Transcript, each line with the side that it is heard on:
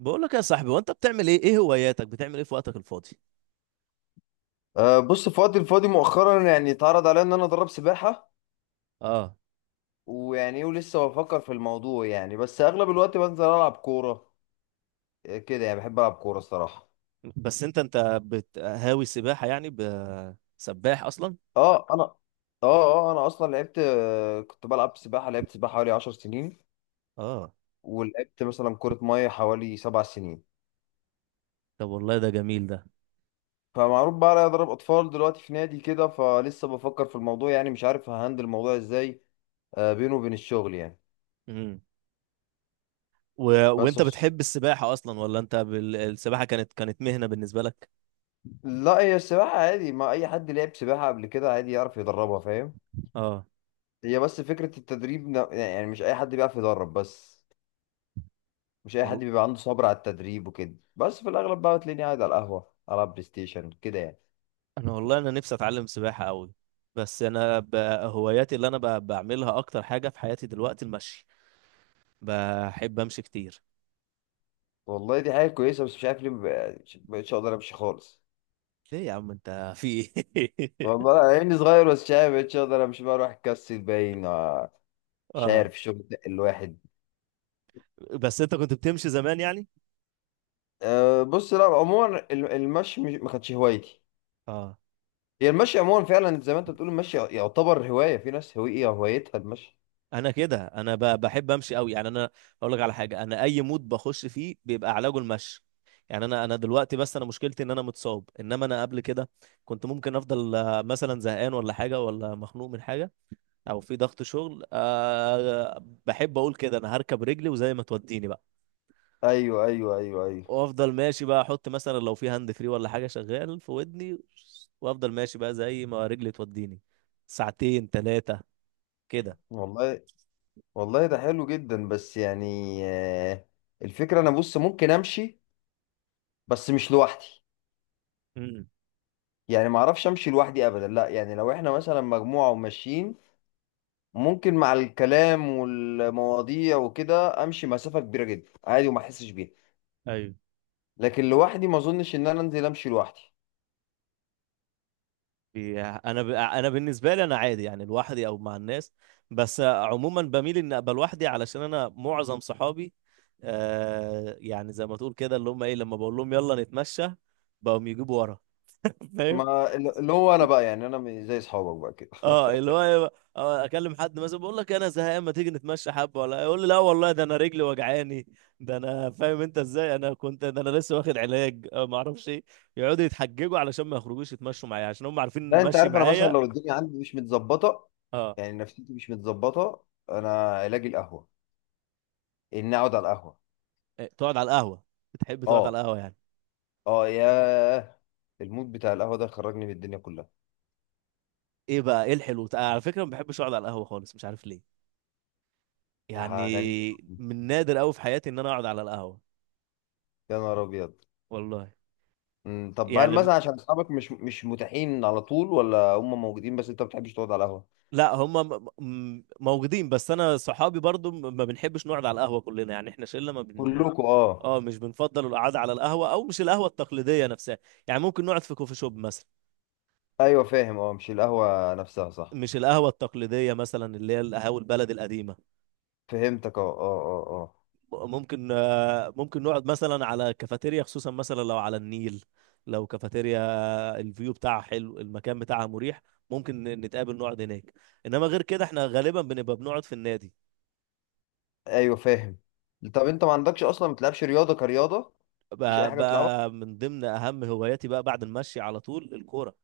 right: بقول لك يا صاحبي، وانت بتعمل ايه؟ ايه هواياتك؟ بتعمل ايه في وقتك الفاضي؟
left: بص في وقتي الفاضي مؤخرا اتعرض عليا ان انا ادرب سباحه
right: اه.
left: ويعني ايه ولسه بفكر في الموضوع يعني بس اغلب الوقت بنزل العب كوره، كده يعني بحب العب كوره الصراحه.
right: بس انت هاوي سباحة يعني؟ سباح اصلا؟
left: اه انا اه اه انا اصلا لعبت، كنت بلعب سباحه، لعبت سباحه حوالي 10 سنين
right: اه.
left: ولعبت مثلا كره ميه حوالي 7 سنين.
right: طب والله ده جميل ده.
left: فمعروف بقى عليا اضرب اطفال دلوقتي في نادي كده، فلسه بفكر في الموضوع يعني مش عارف ههندل الموضوع ازاي بينه وبين الشغل يعني.
right: امم و... وانت
left: بس
right: بتحب السباحة اصلا، ولا انت السباحة كانت مهنة بالنسبة لك؟
left: لا، هي السباحة عادي، ما أي حد لعب سباحة قبل كده عادي يعرف يدربها، فاهم؟
right: اه.
left: هي بس فكرة التدريب، يعني مش أي حد بيعرف يدرب بس. مش أي حد
right: وال...
left: بيبقى عنده صبر على التدريب وكده، بس في الأغلب بقى تلاقيني قاعد على القهوة ألعب بلاي ستيشن كده يعني.
right: انا والله انا نفسي اتعلم سباحة قوي. بس انا ب... هواياتي اللي انا بعملها اكتر حاجة في حياتي دلوقتي المشي. بحب امشي كتير.
left: والله دي حاجة كويسة، بس مش عارف ليه مبقتش أقدر أمشي خالص.
right: ليه يا عم؟ انت في ايه؟
left: والله أنا عيني صغير، بس مش عارف مبقتش أقدر أمشي، بقى أروح أكسل باين مش
right: اه.
left: عارف الشغل ده الواحد.
right: بس انت كنت بتمشي زمان يعني؟
left: بص، لا عموما المشي ما كانتش هوايتي.
right: اه.
left: هي المشي عموما فعلا زي ما انت بتقول، المشي يعتبر هواية، في ناس هوية هوايتها المشي.
right: انا كده انا بحب امشي قوي يعني. انا اقول لك على حاجه، انا اي مود بخش فيه بيبقى علاجه المشي. يعني انا دلوقتي، بس انا مشكلتي ان انا متصاب، انما انا قبل كده كنت ممكن افضل مثلا زهقان ولا حاجه، ولا مخنوق من حاجه، او في ضغط شغل. بحب اقول كده انا هركب رجلي وزي ما توديني بقى.
left: ايوه ايوه ايوه ايوه،
right: وافضل ماشي بقى، احط مثلا لو في هاند فري ولا حاجه شغال في ودني، وافضل ماشي بقى زي ما رجلي توديني. ساعتين ثلاثه كده.
left: والله. والله ده حلو جدا، بس يعني الفكرة انا بص ممكن امشي بس مش لوحدي.
right: امم.
left: يعني ما اعرفش امشي لوحدي ابدا، لا يعني لو احنا مثلا مجموعة وماشيين ممكن مع الكلام والمواضيع وكده امشي مسافة كبيرة جدا عادي وما احسش بيها.
right: ايوه،
left: لكن لوحدي ما اظنش ان انا انزل امشي لوحدي.
right: انا انا بالنسبه لي انا عادي، يعني لوحدي او مع الناس. بس عموما بميل ان ابقى لوحدي، علشان انا معظم صحابي آه، يعني زي ما تقول كده، اللي هم ايه، لما بقول لهم يلا نتمشى بقوم يجيبوا ورا. فاهم؟
left: ما اللي هو انا بقى يعني انا زي اصحابك بقى كده.
right: اه، اللي هو إيه، آه، اكلم حد مثلا بقول لك انا زهقان، ما تيجي نتمشى حبه، ولا يقول لي لا والله ده انا رجلي وجعاني، ده انا فاهم انت ازاي؟ انا كنت ده انا لسه واخد علاج آه، ما اعرفش ايه. يقعدوا يتحججوا علشان ما يخرجوش يتمشوا معايا، عشان هم عارفين إن
left: لا انت
right: المشي
left: عارف، انا مثلا
right: معايا.
left: لو الدنيا عندي مش متظبطه،
right: اه.
left: يعني نفسيتي مش متظبطه، انا علاجي القهوه، ان اقعد على القهوه.
right: إيه، تقعد على القهوه؟ بتحب تقعد
left: اه.
right: على القهوه يعني؟
left: اه ياه، المود بتاع القهوه ده خرجني من الدنيا كلها.
right: ايه بقى ايه الحلو؟ على فكره ما بحبش اقعد على القهوه خالص، مش عارف ليه
left: ده غريب
right: يعني.
left: أوي.
right: من نادر قوي في حياتي ان انا اقعد على القهوه.
left: يا نهار ابيض.
right: والله.
left: طب هل
right: يعني
left: مثلا عشان اصحابك مش مش متاحين على طول، ولا هم موجودين بس انت ما بتحبش تقعد على القهوه؟
right: لا، هم موجودين، بس انا صحابي برضو ما بنحبش نقعد على القهوه كلنا يعني، احنا شله ما بن.
left: كلكم اه؟
right: اه مش بنفضل القعده على القهوه، او مش القهوه التقليديه نفسها يعني. ممكن نقعد في كوفي شوب مثلا.
left: ايوه فاهم، اه مش القهوه نفسها صح.
right: مش القهوه التقليديه مثلا اللي هي القهاوي البلد القديمه.
left: فهمتك اه اه اه.
right: ممكن آه، ممكن نقعد مثلا على كافيتيريا، خصوصا مثلا لو على النيل، لو كافيتيريا الفيو بتاعها حلو، المكان بتاعها مريح، ممكن نتقابل نقعد هناك. انما غير كده احنا غالبا بنبقى بنقعد في النادي.
left: اه ايوه فاهم. طب انت ما عندكش اصلا، ما بتلعبش رياضه كرياضه؟ مفيش اي
right: بقى,
left: حاجه بتلعبها؟
right: بقى من ضمن اهم هواياتي بقى بعد المشي على طول الكورة.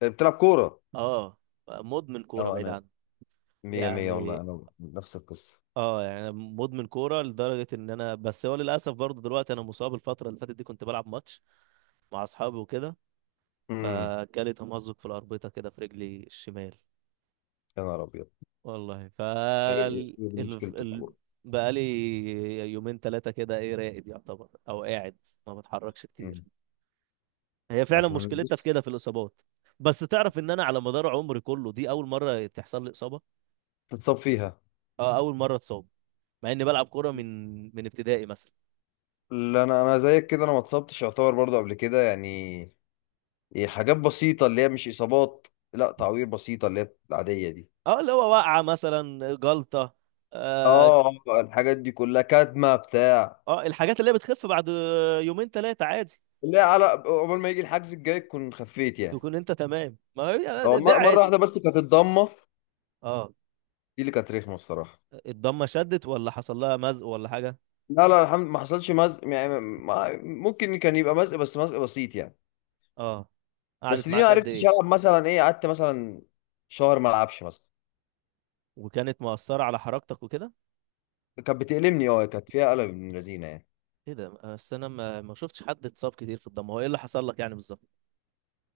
left: بتلعب كوره؟
right: اه، مدمن كورة
left: اه
right: بعيد
left: انا
right: عني.
left: مية مية
right: يعني
left: والله، انا نفس القصة.
right: اه، يعني أنا مدمن كورة لدرجة ان انا، بس هو للاسف برضه دلوقتي انا مصاب. الفترة اللي فاتت دي كنت بلعب ماتش مع اصحابي وكده،
left: امم.
right: فجالي تمزق في الأربطة كده في رجلي الشمال.
left: يا نهار ابيض.
right: والله ف
left: هي
right: ال...
left: هي دي مشكلة
right: ال... ال...
left: الكورة.
right: بقالي يومين ثلاثة كده، ايه، راقد يعتبر او قاعد، ما بتحركش كتير.
left: امم.
right: هي فعلا
left: احنا
right: مشكلتها في
left: بنبص.
right: كده، في الإصابات. بس تعرف ان انا على مدار عمري كله دي اول مرة تحصل لي إصابة؟
left: تتصاب فيها.
right: اه، اول مرة اتصاب، مع اني بلعب كورة من من ابتدائي مثلا.
left: لا انا انا زيك كده، انا ما اتصبتش يعتبر برضه قبل كده يعني. إيه حاجات بسيطة اللي هي مش اصابات. لا تعوير بسيطة اللي هي العادية دي.
right: اه، اللي هو وقعة مثلا، جلطة. اه،
left: اه، الحاجات دي كلها كدمة بتاع.
right: آه، الحاجات اللي هي بتخف بعد يومين ثلاثة عادي.
left: اللي هي على قبل ما يجي الحجز الجاي تكون خفيت يعني.
right: تكون انت تمام، ما هي. ده
left: اه،
right: ده
left: مرة
right: عادي.
left: واحدة بس كانت الضمة،
right: اه.
left: دي اللي كانت رخمة الصراحة.
right: الضمة شدت ولا حصل لها مزق ولا حاجة؟
left: لا لا الحمد ما حصلش مزق، يعني ممكن كان يبقى مزق بس مزق بسيط يعني.
right: اه،
left: بس
right: قعدت
left: دي ما
right: معاك قد
left: عرفتش
right: ايه؟
left: العب مثلا، ايه قعدت مثلا شهر ما العبش مثلا.
right: وكانت مؤثرة على حركتك وكده؟
left: كانت بتألمني اه، كانت فيها قلب من لذينه يعني.
right: ايه ده؟ بس انا ما شفتش حد اتصاب كتير في الضمة. هو ايه اللي حصل لك يعني بالظبط؟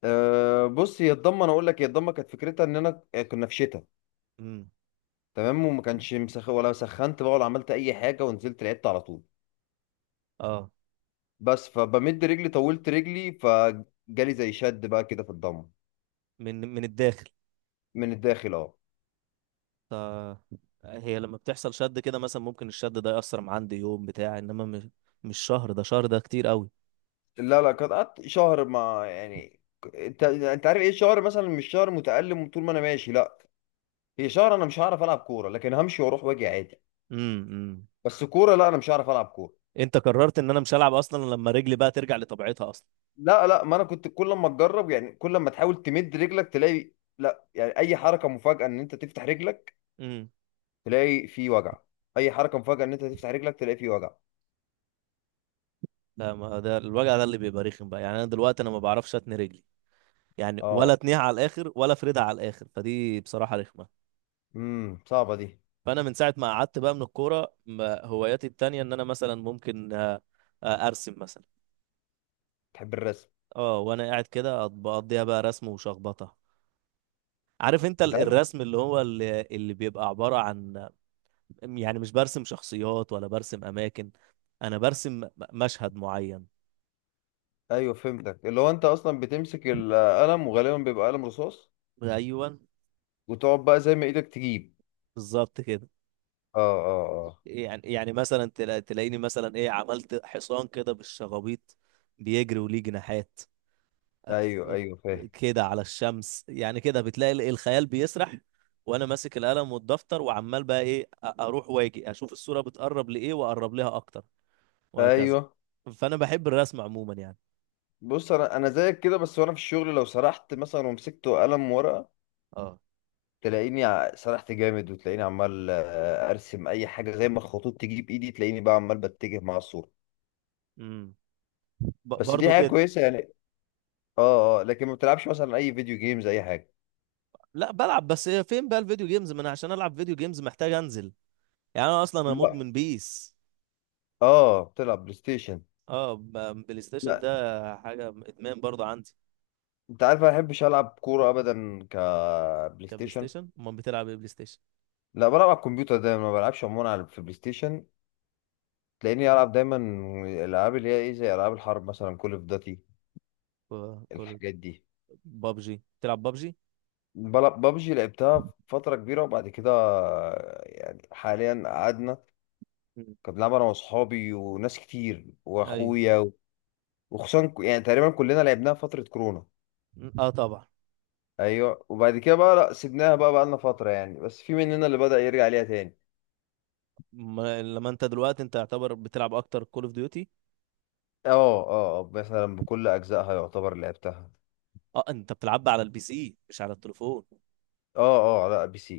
left: بص، هي الضمه انا اقول لك، هي الضمه كانت فكرتها ان انا كنا في شتاء،
right: امم.
left: تمام، وما كانش مسخ ولا سخنت بقى ولا عملت اي حاجه، ونزلت لعبت على طول.
right: اه،
left: بس فبمد رجلي طولت رجلي فجالي زي شد بقى كده في الضمه.
right: من من الداخل.
left: من الداخل اه.
right: ف هي لما بتحصل شد كده مثلا، ممكن الشد ده يأثر مع عندي يوم بتاع، انما مش مش شهر، ده شهر ده كتير قوي.
left: لا لا كانت قعدت شهر، ما يعني انت عارف ايه الشهر مثلا مش شهر متألم، طول ما انا ماشي لا. هي شهر انا مش هعرف العب كوره، لكن همشي واروح واجي عادي.
right: امم، امم.
left: بس كوره لا انا مش هعرف العب كوره.
right: انت قررت ان انا مش هلعب اصلا لما رجلي بقى ترجع لطبيعتها اصلا؟
left: لا لا، ما انا كنت كل ما تجرب، يعني كل ما تحاول تمد رجلك تلاقي، لا يعني اي حركه مفاجاه ان انت تفتح رجلك
right: امم.
left: تلاقي في وجع. اي حركه مفاجاه ان انت تفتح رجلك تلاقي في وجع.
right: لا، ما ده الوجع ده اللي بيبقى رخم بقى يعني. انا دلوقتي انا ما بعرفش اتني رجلي يعني، ولا
left: اه.
right: اتنيها على الاخر، ولا فريدة على الاخر، فدي بصراحة رخمة.
left: صعبه دي.
right: فانا من ساعة ما قعدت بقى من الكورة، هواياتي التانية ان انا مثلا ممكن آه، آه، ارسم مثلا.
left: تحب الرسم.
right: اه، وانا قاعد كده بقضيها بقى رسم وشخبطة. عارف انت
left: انت عارف.
right: الرسم، اللي هو اللي, بيبقى عبارة عن يعني، مش برسم شخصيات ولا برسم اماكن، انا برسم مشهد معين.
left: ايوه فهمتك، اللي هو انت اصلا بتمسك القلم وغالبا بيبقى قلم رصاص
right: ايوه
left: وتقعد بقى زي ما ايدك تجيب.
right: بالظبط كده.
left: اه اه
right: يعني يعني مثلا تلاقيني مثلا ايه عملت حصان كده بالشغابيط، بيجري وليه جناحات،
left: اه. ايوه ايوه فاهم.
right: كده على الشمس يعني، كده بتلاقي الخيال بيسرح. وانا ماسك القلم والدفتر وعمال بقى ايه، اروح واجي اشوف الصورة بتقرب لايه واقرب لها اكتر، وهكذا.
left: ايوه.
right: فانا بحب الرسم عموما يعني.
left: بص انا زيك كده، بس وانا في الشغل لو سرحت مثلا ومسكت قلم ورقه
right: اه.
left: تلاقيني سرحت جامد، وتلاقيني عمال ارسم اي حاجه زي ما الخطوط تيجي بايدي، تلاقيني بقى عمال بتجه مع الصوره.
right: امم.
left: بس دي
right: برضو
left: حاجه
right: كده.
left: كويسه يعني. اه اه، لكن ما بتلعبش مثلا اي فيديو جيمز اي حاجه؟
right: لا بلعب، بس إيه، فين بقى الفيديو جيمز؟ ما انا عشان العب فيديو جيمز محتاج انزل يعني. انا اصلا انا
left: لا.
right: مدمن بيس.
left: اه بتلعب بلاي ستيشن؟
right: اه، بلاي ستيشن
left: لا
right: ده حاجة ادمان برضو عندي.
left: انت عارف انا ما بحبش العب كوره ابدا كبلاي
right: كان بلاي
left: ستيشن.
right: ستيشن، امال بتلعب ايه بلاي ستيشن؟
left: لا بلعب على الكمبيوتر ده، ما بلعبش عموما على في بلاي ستيشن. تلاقيني العب دايما الالعاب اللي هي ايه زي العاب الحرب مثلا كول اوف داتي،
right: كول.
left: الحاجات دي.
right: بابجي، بتلعب بابجي؟
left: ببجي لعبتها فتره كبيره، وبعد كده يعني حاليا قعدنا.
right: مم.
left: كنت بلعب انا واصحابي وناس كتير
right: ايوه.
left: واخويا، وخصوصا يعني تقريبا كلنا لعبناها فتره كورونا.
right: اه طبعا.
left: ايوه وبعد كده بقى لا سيبناها، بقى بقى لنا فتره يعني، بس في مننا اللي بدأ يرجع ليها تاني.
right: ما لما انت دلوقتي انت يعتبر بتلعب اكتر كول اوف ديوتي.
left: اه. اه مثلا بكل اجزائها يعتبر لعبتها.
right: اه، انت بتلعب على البي سي مش على التليفون؟
left: اه اه لا بي سي.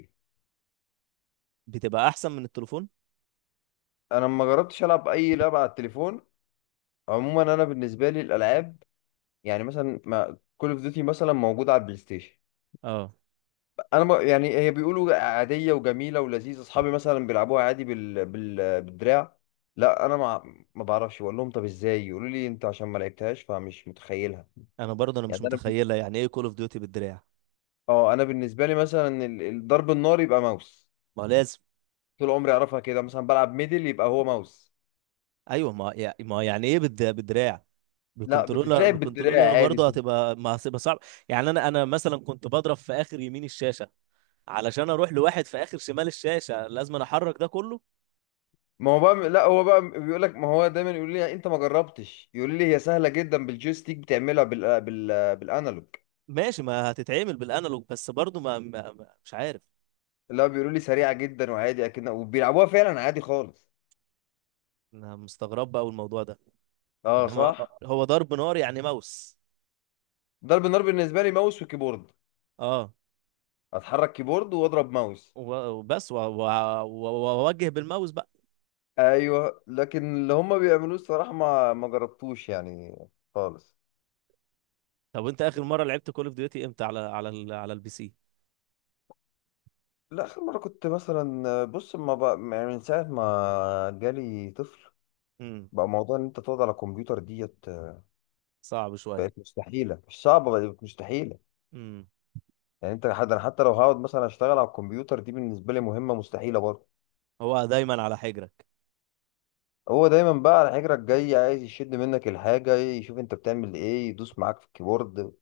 right: بتبقى احسن من التليفون.
left: انا ما جربتش العب اي لعبه على التليفون. عموما انا بالنسبه لي الالعاب، يعني مثلا ما كول اوف ديوتي مثلا موجودة على البلاي ستيشن،
right: اه،
left: انا ما يعني هي بيقولوا عادية وجميلة ولذيذة، اصحابي مثلا بيلعبوها عادي بالدراع. لا انا ما بعرفش، بقول لهم طب ازاي، يقولوا لي انت عشان ما لعبتهاش فمش متخيلها.
right: انا برضه انا مش
left: يعني انا
right: متخيله يعني ايه كول اوف ديوتي بالدراع.
left: اه انا بالنسبة لي مثلا الضرب النار يبقى ماوس.
right: ما لازم.
left: طول عمري اعرفها كده، مثلا بلعب ميدل يبقى هو ماوس.
right: ايوه، ما يعني ايه بالدراع،
left: لا
right: بالكنترولر؟
left: بتتلعب بالدراع
right: بالكنترولر
left: عادي
right: برضه هتبقى، ما هتبقى صعب. يعني انا، انا مثلا كنت بضرب في اخر يمين الشاشه، علشان اروح لواحد في اخر شمال الشاشه لازم أنا احرك ده كله.
left: ما هو بقى، لا هو بقى بيقول لك، ما هو دايما يقول لي انت ما جربتش، يقول لي هي سهله جدا بالجويستيك بتعملها بالانالوج.
right: ماشي، ما هتتعمل بالانالوج، بس برضه مش عارف.
left: لا بيقولوا لي سريعه جدا وعادي اكن، وبيلعبوها فعلا عادي خالص.
right: انا مستغرب بقى الموضوع ده.
left: اه
right: انما
left: صح.
right: هو ضرب نار يعني موس؟
left: ضرب النار بالنسبه لي ماوس وكيبورد،
right: اه،
left: اتحرك كيبورد واضرب ماوس.
right: وبس واوجه بالماوس بقى.
left: ايوه لكن اللي هم بيعملوه الصراحه ما جربتوش يعني خالص.
right: طب انت اخر مره لعبت كول اوف ديوتي امتى، على على على البي سي؟
left: لا اخر مره كنت مثلا بص، ما بقى يعني من ساعه ما جالي طفل
right: امم.
left: بقى موضوع ان انت تقعد على كمبيوتر ديت
right: صعب شويه.
left: بقت مستحيله. مش صعبه بقت مستحيله.
right: امم.
left: يعني انت حد، انا حتى لو هقعد مثلا اشتغل على الكمبيوتر دي بالنسبه لي مهمه مستحيله برضه.
right: هو دايما على حجرك.
left: هو دايما بقى على حجرك جاي عايز يشد منك الحاجة، يشوف انت بتعمل ايه، يدوس معاك في الكيبورد،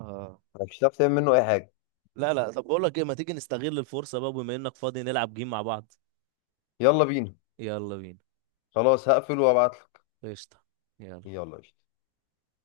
right: اه.
left: مش هتعرف تعمل منه اي حاجة.
right: لا لا، طب بقول لك ايه، ما تيجي نستغل الفرصه بقى بما انك فاضي نلعب جيم مع بعض؟
left: يلا بينا.
right: يلا بينا.
left: خلاص هقفل وابعتلك.
right: قشطه. يلا.
left: يلا يا شيخ.